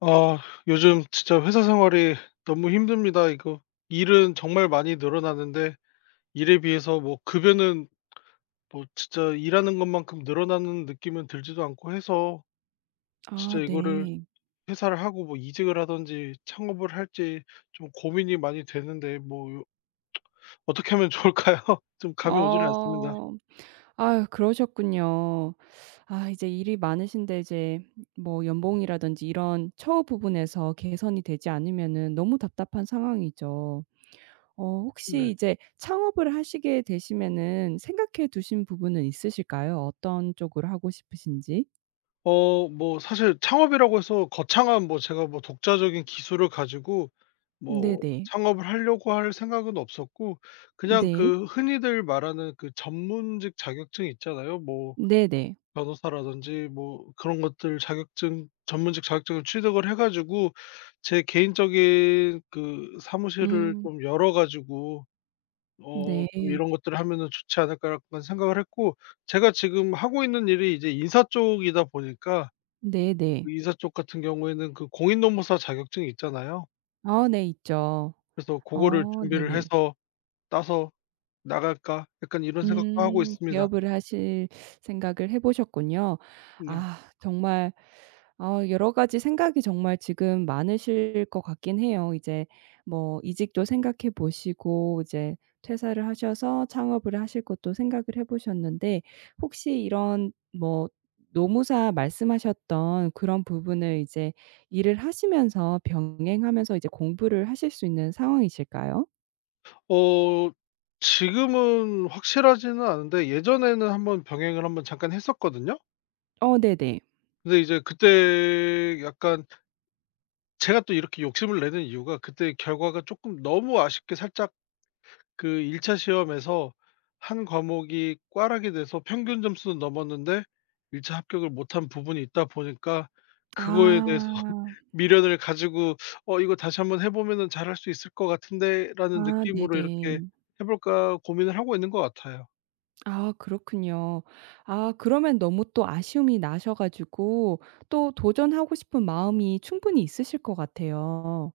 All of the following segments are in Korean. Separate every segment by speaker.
Speaker 1: 아, 요즘 진짜 회사 생활이 너무 힘듭니다. 이거 일은 정말 많이 늘어나는데 일에 비해서 뭐 급여는 뭐 진짜 일하는 것만큼 늘어나는 느낌은 들지도 않고 해서
Speaker 2: 아
Speaker 1: 진짜 이거를
Speaker 2: 네.
Speaker 1: 회사를 하고 뭐 이직을 하든지 창업을 할지 좀 고민이 많이 되는데 뭐 요 어떻게 하면 좋을까요? 좀 감이 오질 않습니다.
Speaker 2: 어. 아유 그러셨군요. 아 이제 일이 많으신데 이제 뭐 연봉이라든지 이런 처우 부분에서 개선이 되지 않으면은 너무 답답한 상황이죠. 어 혹시
Speaker 1: 네.
Speaker 2: 이제 창업을 하시게 되시면은 생각해 두신 부분은 있으실까요? 어떤 쪽으로 하고 싶으신지?
Speaker 1: 어 뭐 사실 창업이라고 해서 거창한 뭐 제가 뭐 독자적인 기술을 가지고 뭐
Speaker 2: 네네.
Speaker 1: 창업을 하려고 할 생각은 없었고, 그냥
Speaker 2: 네.
Speaker 1: 그 흔히들 말하는 그 전문직 자격증 있잖아요. 뭐
Speaker 2: 네네.
Speaker 1: 변호사라든지 뭐 그런 것들 자격증 전문직 자격증을 취득을 해 가지고 제 개인적인 그 사무실을
Speaker 2: 음.
Speaker 1: 좀 열어 가지고 어
Speaker 2: 네.
Speaker 1: 좀 '이런 것들을 하면은 좋지 않을까.' 약간 생각을 했고, 제가 지금 하고 있는 일이 이제 인사 쪽이다 보니까
Speaker 2: 네네.
Speaker 1: 의사 쪽 같은 경우에는 그 공인노무사 자격증이 있잖아요.
Speaker 2: 아 네 있죠.
Speaker 1: 그래서 고거를
Speaker 2: 어
Speaker 1: 준비를
Speaker 2: 네네.
Speaker 1: 해서 따서 나갈까 약간 이런 생각도 하고
Speaker 2: 음.
Speaker 1: 있습니다.
Speaker 2: 개업을 하실 생각을 해 보셨군요.
Speaker 1: 네.
Speaker 2: 아 정말 어, 여러 가지 생각이 정말 지금 많으실 것 같긴 해요. 이제 뭐 이직도 생각해 보시고 이제 퇴사를 하셔서 창업을 하실 것도 생각을 해 보셨는데 혹시 이런 뭐 노무사 말씀하셨던 그런 부분을 이제 일을 하시면서 병행하면서 이제 공부를 하실 수 있는 상황이실까요?
Speaker 1: 어 지금은 확실하지는 않은데 예전에는 한번 병행을 한번 잠깐 했었거든요.
Speaker 2: 어 네네.
Speaker 1: 근데 이제 그때 약간 제가 또 이렇게 욕심을 내는 이유가, 그때 결과가 쪼끔 너무 아쉽게 살짝 그 1 차 시험에서 한 과목이 꽈락이 돼서 평균 점수는 넘었는데 1차 합격을 못한 부분이 있다 보니까 그거에 대해서
Speaker 2: 아.
Speaker 1: 미련을 가지고 '어 이거 다시 한번 해 보면은 잘할 수 있을 것 같은데.'라는
Speaker 2: 아
Speaker 1: 느낌으로 이렇게
Speaker 2: 네네.
Speaker 1: 해 볼까 고민을 하고 있는 것 같아요.
Speaker 2: 아 그렇군요. 아 그러면 너무 또 아쉬움이 나셔 가지고 또 도전하고 싶은 마음이 충분히 있으실 것 같아요.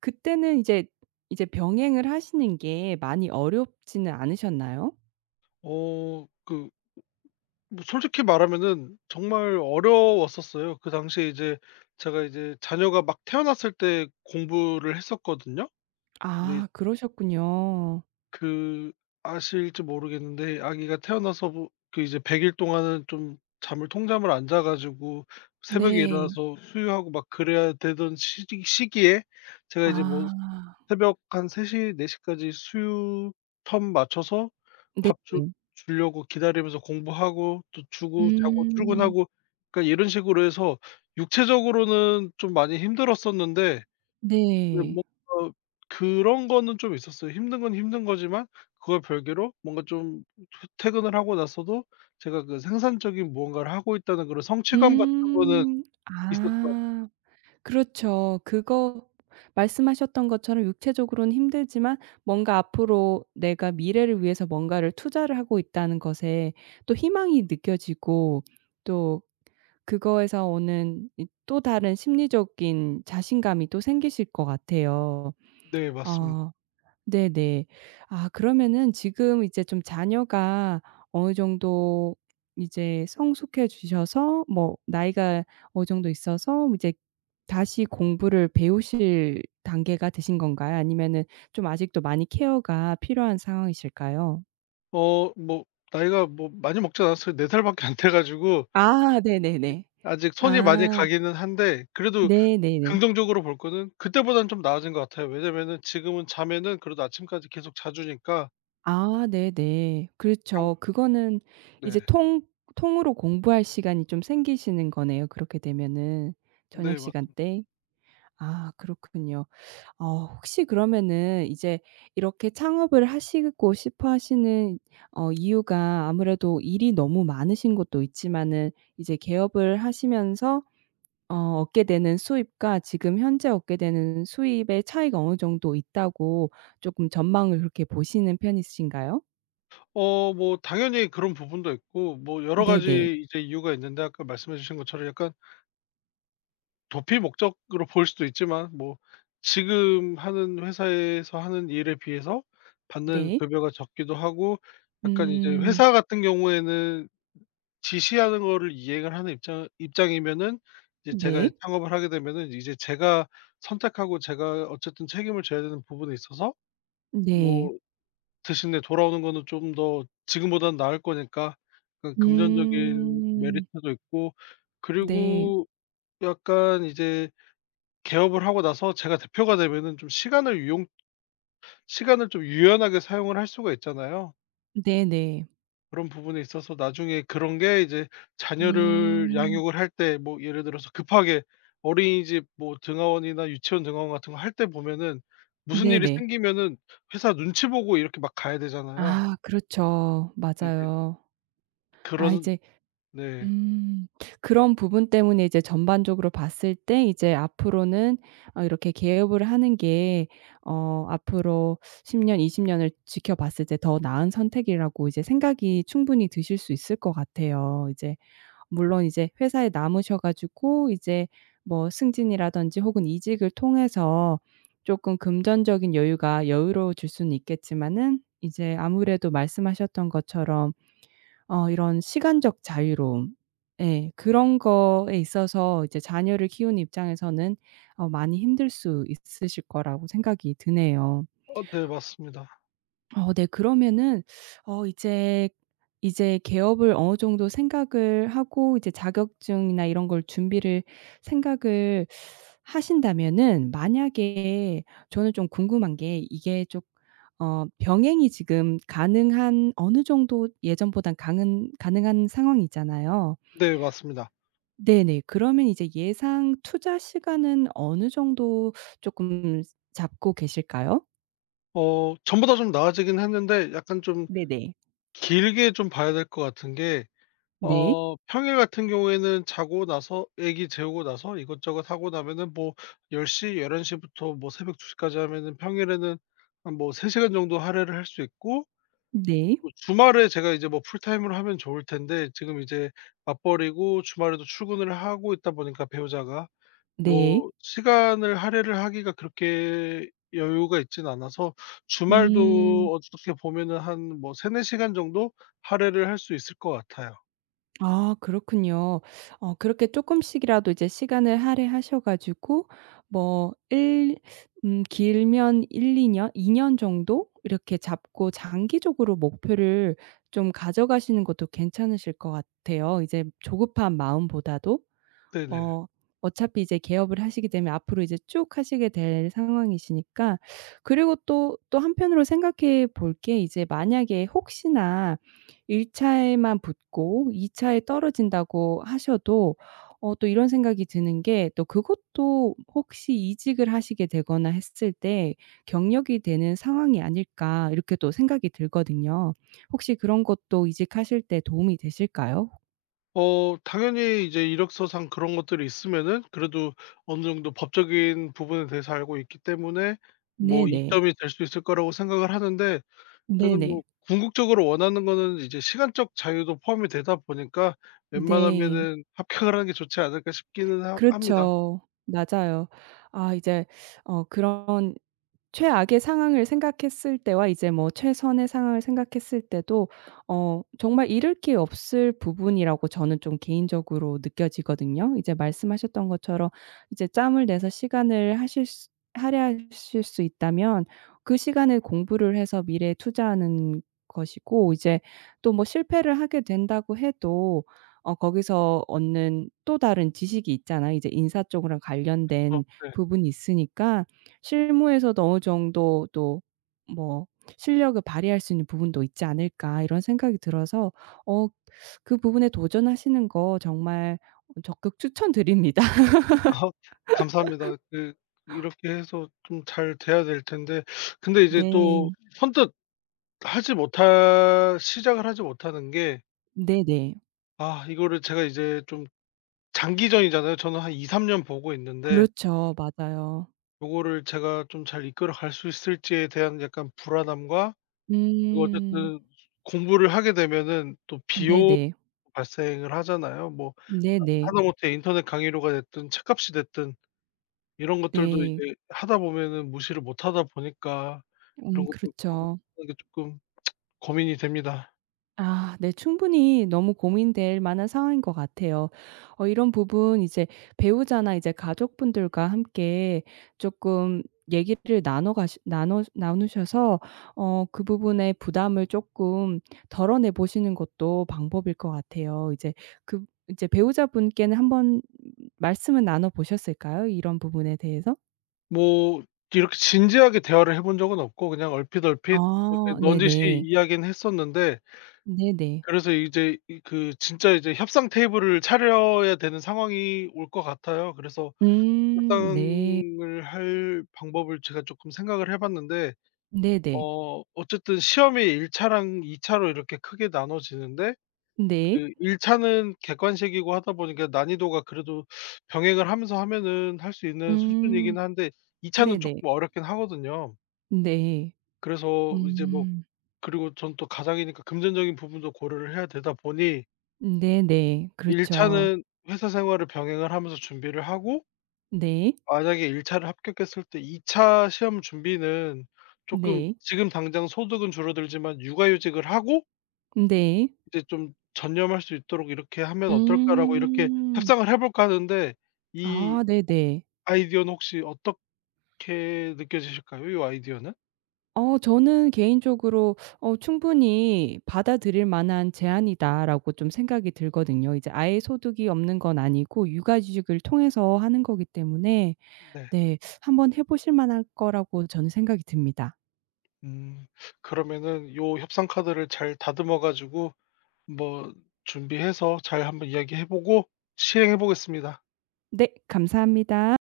Speaker 2: 그때는 이제 병행을 하시는 게 많이 어렵지는 않으셨나요?
Speaker 1: 어 그 뭐 솔직히 말하면은 정말 어려웠었어요. 그 당시에 이제 제가 이제 자녀가 막 태어났을 때 공부를 했었거든요. 근데
Speaker 2: 아 그러셨군요.
Speaker 1: 그 아실지 모르겠는데 아기가 태어나서 부 그 이제 100일 동안은 좀 잠을 통잠을 안 자 가지고 새벽에
Speaker 2: 네.
Speaker 1: 일어나서 수유하고 막 그래야 되던 시기에 제가 이제 뭐
Speaker 2: 아
Speaker 1: 새벽 한3시4시까지 수유 텀 맞춰서 밥 주
Speaker 2: 네네.
Speaker 1: 주려고 기다리면서 공부하고 또 주고 자고
Speaker 2: 음.
Speaker 1: 출근하고, 그러니까 이런 식으로 해서 육체적으로는 좀 많이 힘들었었는데 그
Speaker 2: 네.
Speaker 1: 뭔가 그런 거는 좀 있었어요. 힘든 건 힘든 거지만 그걸 별개로 뭔가 좀 퇴 퇴근을 하고 나서도 제가 그 생산적인 무언가를 하고 있다는 그런 성취감 같은 거는
Speaker 2: 음.
Speaker 1: 있었죠.
Speaker 2: 아. 그렇죠. 그거 말씀하셨던 것처럼 육체적으로는 힘들지만 뭔가 앞으로 내가 미래를 위해서 뭔가를 투자를 하고 있다는 것에 또 희망이 느껴지고 또 그거에서 오는 이 또 다른 심리적인 자신감이 또 생기실 것 같아요.
Speaker 1: 네, 맞습니다.
Speaker 2: 어. 네네. 아 그러면은 지금 이제 좀 자녀가 어느 정도 이제 성숙해지셔서 뭐 나이가 어느 정도 있어서 이제 다시 공부를 배우실 단계가 되신 건가요? 아니면은 좀 아직도 많이 케어가 필요한 상황이실까요?
Speaker 1: 어 뭐 나이가 뭐 많이 먹지 않았어요. 4 살밖에 안 돼 가지고
Speaker 2: 아 네네네.
Speaker 1: 아직 손이 많이
Speaker 2: 아
Speaker 1: 가기는 한데, 그래도
Speaker 2: 네네네.
Speaker 1: 긍정적으로 볼 거는 그때보다는 좀 나아진 것 같아요. 왜냐면은 지금은 자면은 그래도 아침까지 계속 자주니까.
Speaker 2: 아 네네.
Speaker 1: 자고.
Speaker 2: 그렇죠. 그거는
Speaker 1: 네.
Speaker 2: 이제 통 통으로 공부할 시간이 좀 생기시는 거네요, 그렇게 되면은 저녁
Speaker 1: 네 맞습
Speaker 2: 시간
Speaker 1: 니다.
Speaker 2: 때. 아 그렇군요. 어 혹시 그러면은 이제 이렇게 창업을 하시고 싶어 하시는 어 이유가 아무래도 일이 너무 많으신 것도 있지만은 이제 개업을 하시면서 어 얻게 되는 수입과 지금 현재 얻게 되는 수입의 차이가 어느 정도 있다고 조금 전망을 그렇게 보시는 편이신가요?
Speaker 1: 어 뭐 당연히 그런 부분도 있고 뭐 여러
Speaker 2: 네네.
Speaker 1: 가지 이제 이유가 있는데 아까 말씀해 주신 것처럼 약간 도피 목적으로 볼 수도 있지만 뭐 지금 하는 회사에서 하는 일에 비해서 받는
Speaker 2: 네.
Speaker 1: 급여가 적기도 하고, 약간 이제
Speaker 2: 음.
Speaker 1: 회사 같은 경우에는 지시하는 거를 이행을 하는 입장이면은 이제 제가
Speaker 2: 네.
Speaker 1: 창업을 하게 되면은 이제 제가 선택하고 제가 어쨌든 책임을 져야 되는 부분에 있어서,
Speaker 2: 네.
Speaker 1: 뭐 대신에 돌아오는 거는 좀 더 지금보다는 나을 거니까 약간 금전적인
Speaker 2: 음.
Speaker 1: 메리트도 있고,
Speaker 2: 네.
Speaker 1: 그리고 약간 이제 개업을 하고 나서 제가 대표가 되면은 좀 시간을 좀 유연하게 사용을 할 수가 있잖아요.
Speaker 2: 네네.
Speaker 1: 그런 부분에 있어서 나중에 그런 게 이제 자녀를
Speaker 2: 음.
Speaker 1: 양육을 할 때 뭐 예를 들어서 급하게 어린이집 뭐 등하원이나 유치원 등하원 같은 거 할 때 보면은 무슨 일이
Speaker 2: 네네.
Speaker 1: 생기면은 회사 눈치 보고 이렇게 막 가야 되잖아요.
Speaker 2: 아 그렇죠.
Speaker 1: 이제
Speaker 2: 맞아요. 아
Speaker 1: 그런.
Speaker 2: 이제
Speaker 1: 네.
Speaker 2: 음 그런 부분 때문에 이제 전반적으로 봤을 때 이제 앞으로는 어 이렇게 개업을 하는 게 어 앞으로 10 년, 20 년을 지켜봤을 때 더 나은 선택이라고 이제 생각이 충분히 드실 수 있을 것 같아요. 이제 물론 이제 회사에 남으셔 가지고 이제 뭐 승진이라든지 혹은 이직을 통해서 조금 금전적인 여유가 여유로워질 수는 있겠지만은 이제 아무래도 말씀하셨던 것처럼 어 이런 시간적 자유로움 예 그런 거에 있어서 이제 자녀를 키우는 입장에서는 어 많이 힘들 수 있으실 거라고 생각이 드네요.
Speaker 1: 어 네, 맞습니다.
Speaker 2: 어 네. 그러면은 어 이제 개업을 어느 정도 생각을 하고 이제 자격증이나 이런 걸 준비를 생각을 하신다면은 만약에 저는 좀 궁금한 게 이게 좀 어 병행이 지금 가능한 어느 정도 예전보단 가능한 상황이잖아요.
Speaker 1: 네 맞습니다.
Speaker 2: 네네. 그러면 이제 예상 투자 시간은 어느 정도 조금 잡고 계실까요?
Speaker 1: 어 전보다 좀 나아지긴 했는데 약간 좀
Speaker 2: 네 네.
Speaker 1: 길게 좀 봐야 될 것 같은 게,
Speaker 2: 네.
Speaker 1: 어 평일 같은 경우에는 자고 나서 애기 재우고 나서 이것저것 하고 나면은 뭐 1 0 열한 1 1 부터 뭐 새벽 2시 까지 하면은 평일에는 한 뭐 3 시간 정도 할애를 할 수 있고,
Speaker 2: 네.
Speaker 1: 뭐 주말에 제가 이제 뭐 풀타임으로 하면 좋을 텐데 지금 이제 맞벌이고 주말에도 출근을 하고 있다 보니까 배우자가
Speaker 2: 네.
Speaker 1: 뭐 시간을 할애를 하기가 그렇게 여유가 있진 않아서
Speaker 2: 음.
Speaker 1: 주말도 어떻게 보면은 한 뭐 3-4 시간 정도 할애를 할 수 있을 것 같아요.
Speaker 2: 아 그렇군요. 어 그렇게 조금씩이라도 이제 시간을 할애하셔 가지고 뭐 일 길면 1이년2 년 정도 이렇게 잡고 장기적으로 목표를 좀 가져가시는 것도 괜찮으실 것 같아요. 이제 조급한 마음보다도.
Speaker 1: 네네.
Speaker 2: 어 어차피 이제 개업을 하시게 되면 앞으로 이제 쭉 하시게 될 상황이시니까 그리고 또 한편으로 생각해 볼게 이제 만약에 혹시나 1 차에만 붙고 2 차에 떨어진다고 하셔도 어 또 이런 생각이 드는 게 또 그것도 혹시 이직을 하시게 되거나 했을 때 경력이 되는 상황이 아닐까 이렇게 또 생각이 들거든요. 혹시 그런 것도 이직하실 때 도움이 되실까요?
Speaker 1: 어 당연히 이제 이력서상 그런 것들이 있으면은 그래도 어느 정도 법적인 부분에 대해서 알고 있기 때문에 뭐
Speaker 2: 네네.
Speaker 1: 이점이 될 수 있을 거라고 생각을 하는데, 저는 뭐
Speaker 2: 네네.
Speaker 1: 궁극적으로 원하는 거는 이제 시간적 자유도 포함이 되다 보니까
Speaker 2: 네.
Speaker 1: 웬만하면은 합격을 하는 게 좋지 않을까 싶기는 하 합니다.
Speaker 2: 그렇죠. 맞아요. 아 이제 어 그런 최악의 상황을 생각했을 때와 이제 뭐 최선의 상황을 생각했을 때도 어 정말 잃을 게 없을 부분이라고 저는 좀 개인적으로 느껴지거든요. 이제 말씀하셨던 것처럼 이제 짬을 내서 시간을 하실 수 할애하실 수 있다면 그 시간을 공부를 해서 미래에 투자하는 것이고 이제 또 뭐 실패를 하게 된다고 해도 어 거기서 얻는 또 다른 지식이 있잖아요. 이제 인사 쪽이랑
Speaker 1: 그래서
Speaker 2: 관련된
Speaker 1: 네.
Speaker 2: 부분이 있으니까 실무에서도 어느 정도 또 뭐 실력을 발휘할 수 있는 부분도 있지 않을까 이런 생각이 들어서 어 그 부분에 도전하시는 거 정말 적극 추천드립니다.
Speaker 1: 아, 감사합니다. 그 이렇게 해서 좀 잘 돼야 될 텐데 근데 이제 또
Speaker 2: 네.
Speaker 1: 선뜻 하지 못할 시작을 하지 못하는 게,
Speaker 2: 네네.
Speaker 1: 아 이거를 제가 이제 좀 장기전이잖아요. 저는 한 2-3년 보고 있는데
Speaker 2: 그렇죠. 맞아요.
Speaker 1: 요거를 제가 좀 잘 이끌어 갈 수 있을지에 대한 약간 불안함과, 그리고
Speaker 2: 음.
Speaker 1: 어쨌든 공부를 하게 되면은 또 비용
Speaker 2: 네네.
Speaker 1: 발생을 하잖아요. 뭐
Speaker 2: 네네.
Speaker 1: 하다못해 인터넷 강의료가 됐든 책값이 됐든 이런 것들도
Speaker 2: 네.
Speaker 1: 이제 하다 보면은 무시를 못하다 보니까 이런 것도
Speaker 2: 그렇죠.
Speaker 1: 하는 게 쪼끔 고민이 됩니다.
Speaker 2: 아 네. 충분히 너무 고민될 만한 상황인 것 같아요. 어 이런 부분 이제 배우자나 이제 가족분들과 함께 조금 얘기를 나눠 가시 나눠 나누셔서 어 그 부분의 부담을 조금 덜어내 보시는 것도 방법일 것 같아요. 이제 그 이제 배우자분께는 한번 말씀은 나눠 보셨을까요? 이런 부분에 대해서?
Speaker 1: 뭐 이렇게 진지하게 대화를 해본 적은 없고 그냥 얼핏얼핏 이렇게
Speaker 2: 아
Speaker 1: 넌지시
Speaker 2: 네네.
Speaker 1: 이야기는 했었는데,
Speaker 2: 네네.
Speaker 1: 그래서 이제 이 그 진짜 이제 협상 테이블을 차려야 되는 상황이 올 것 같아요. 그래서
Speaker 2: 네.
Speaker 1: 협상을 할 방법을 제가 쪼끔 생각을 해 봤는데
Speaker 2: 네네.
Speaker 1: 어 어쨌든 시험이 1 차랑 2 차로 이렇게 크게 나눠지는데,
Speaker 2: 네.
Speaker 1: 그 1 차는 객관식이고 하다 보니까 난이도가 그래도 병행을 하면서 하면은 할 수 있는
Speaker 2: 음
Speaker 1: 수준이긴 한데 2 차는
Speaker 2: 네네.
Speaker 1: 쪼끔 어렵긴 하거든요.
Speaker 2: 네.
Speaker 1: 그래서 이제 뭐,
Speaker 2: 음.
Speaker 1: 그리고 전 또 가장이니까 금전적인 부분도 고려를 해야 되다 보니
Speaker 2: 네네.
Speaker 1: 1
Speaker 2: 그렇죠.
Speaker 1: 차는 회사 생활을 병행을 하면서 준비를 하고,
Speaker 2: 네.
Speaker 1: 만약에 1 차를 합격했을 때 2차 시험 준비는 쪼끔
Speaker 2: 네.
Speaker 1: 지금 당장 소득은 줄어들지만 육아휴직을 하고
Speaker 2: 네.
Speaker 1: 이제 좀 전념할 수 있도록 '이렇게 하면 어떨까?'라고 이렇게
Speaker 2: 음.
Speaker 1: 협상을 해 볼까 하는데, 이
Speaker 2: 아 네네.
Speaker 1: 아이디어는 혹시 어떻게 느껴지실까요? 이 아이디어는?
Speaker 2: 어 저는 개인적으로 어 '충분히 받아들일 만한 제안이다.'라고 좀 생각이 들거든요. 이제 아예 소득이 없는 건 아니고 육아휴직을 통해서 하는 거기 때문에
Speaker 1: 네.
Speaker 2: 네 한번 해 보실 만할 거라고 저는 생각이 듭니다.
Speaker 1: 음. 그러면은 요 협상 카드를 잘 다듬어 가지고 뭐 준비해서 잘 한번 이야기해 보고 시행해 보겠습니다.
Speaker 2: 네 감사합니다.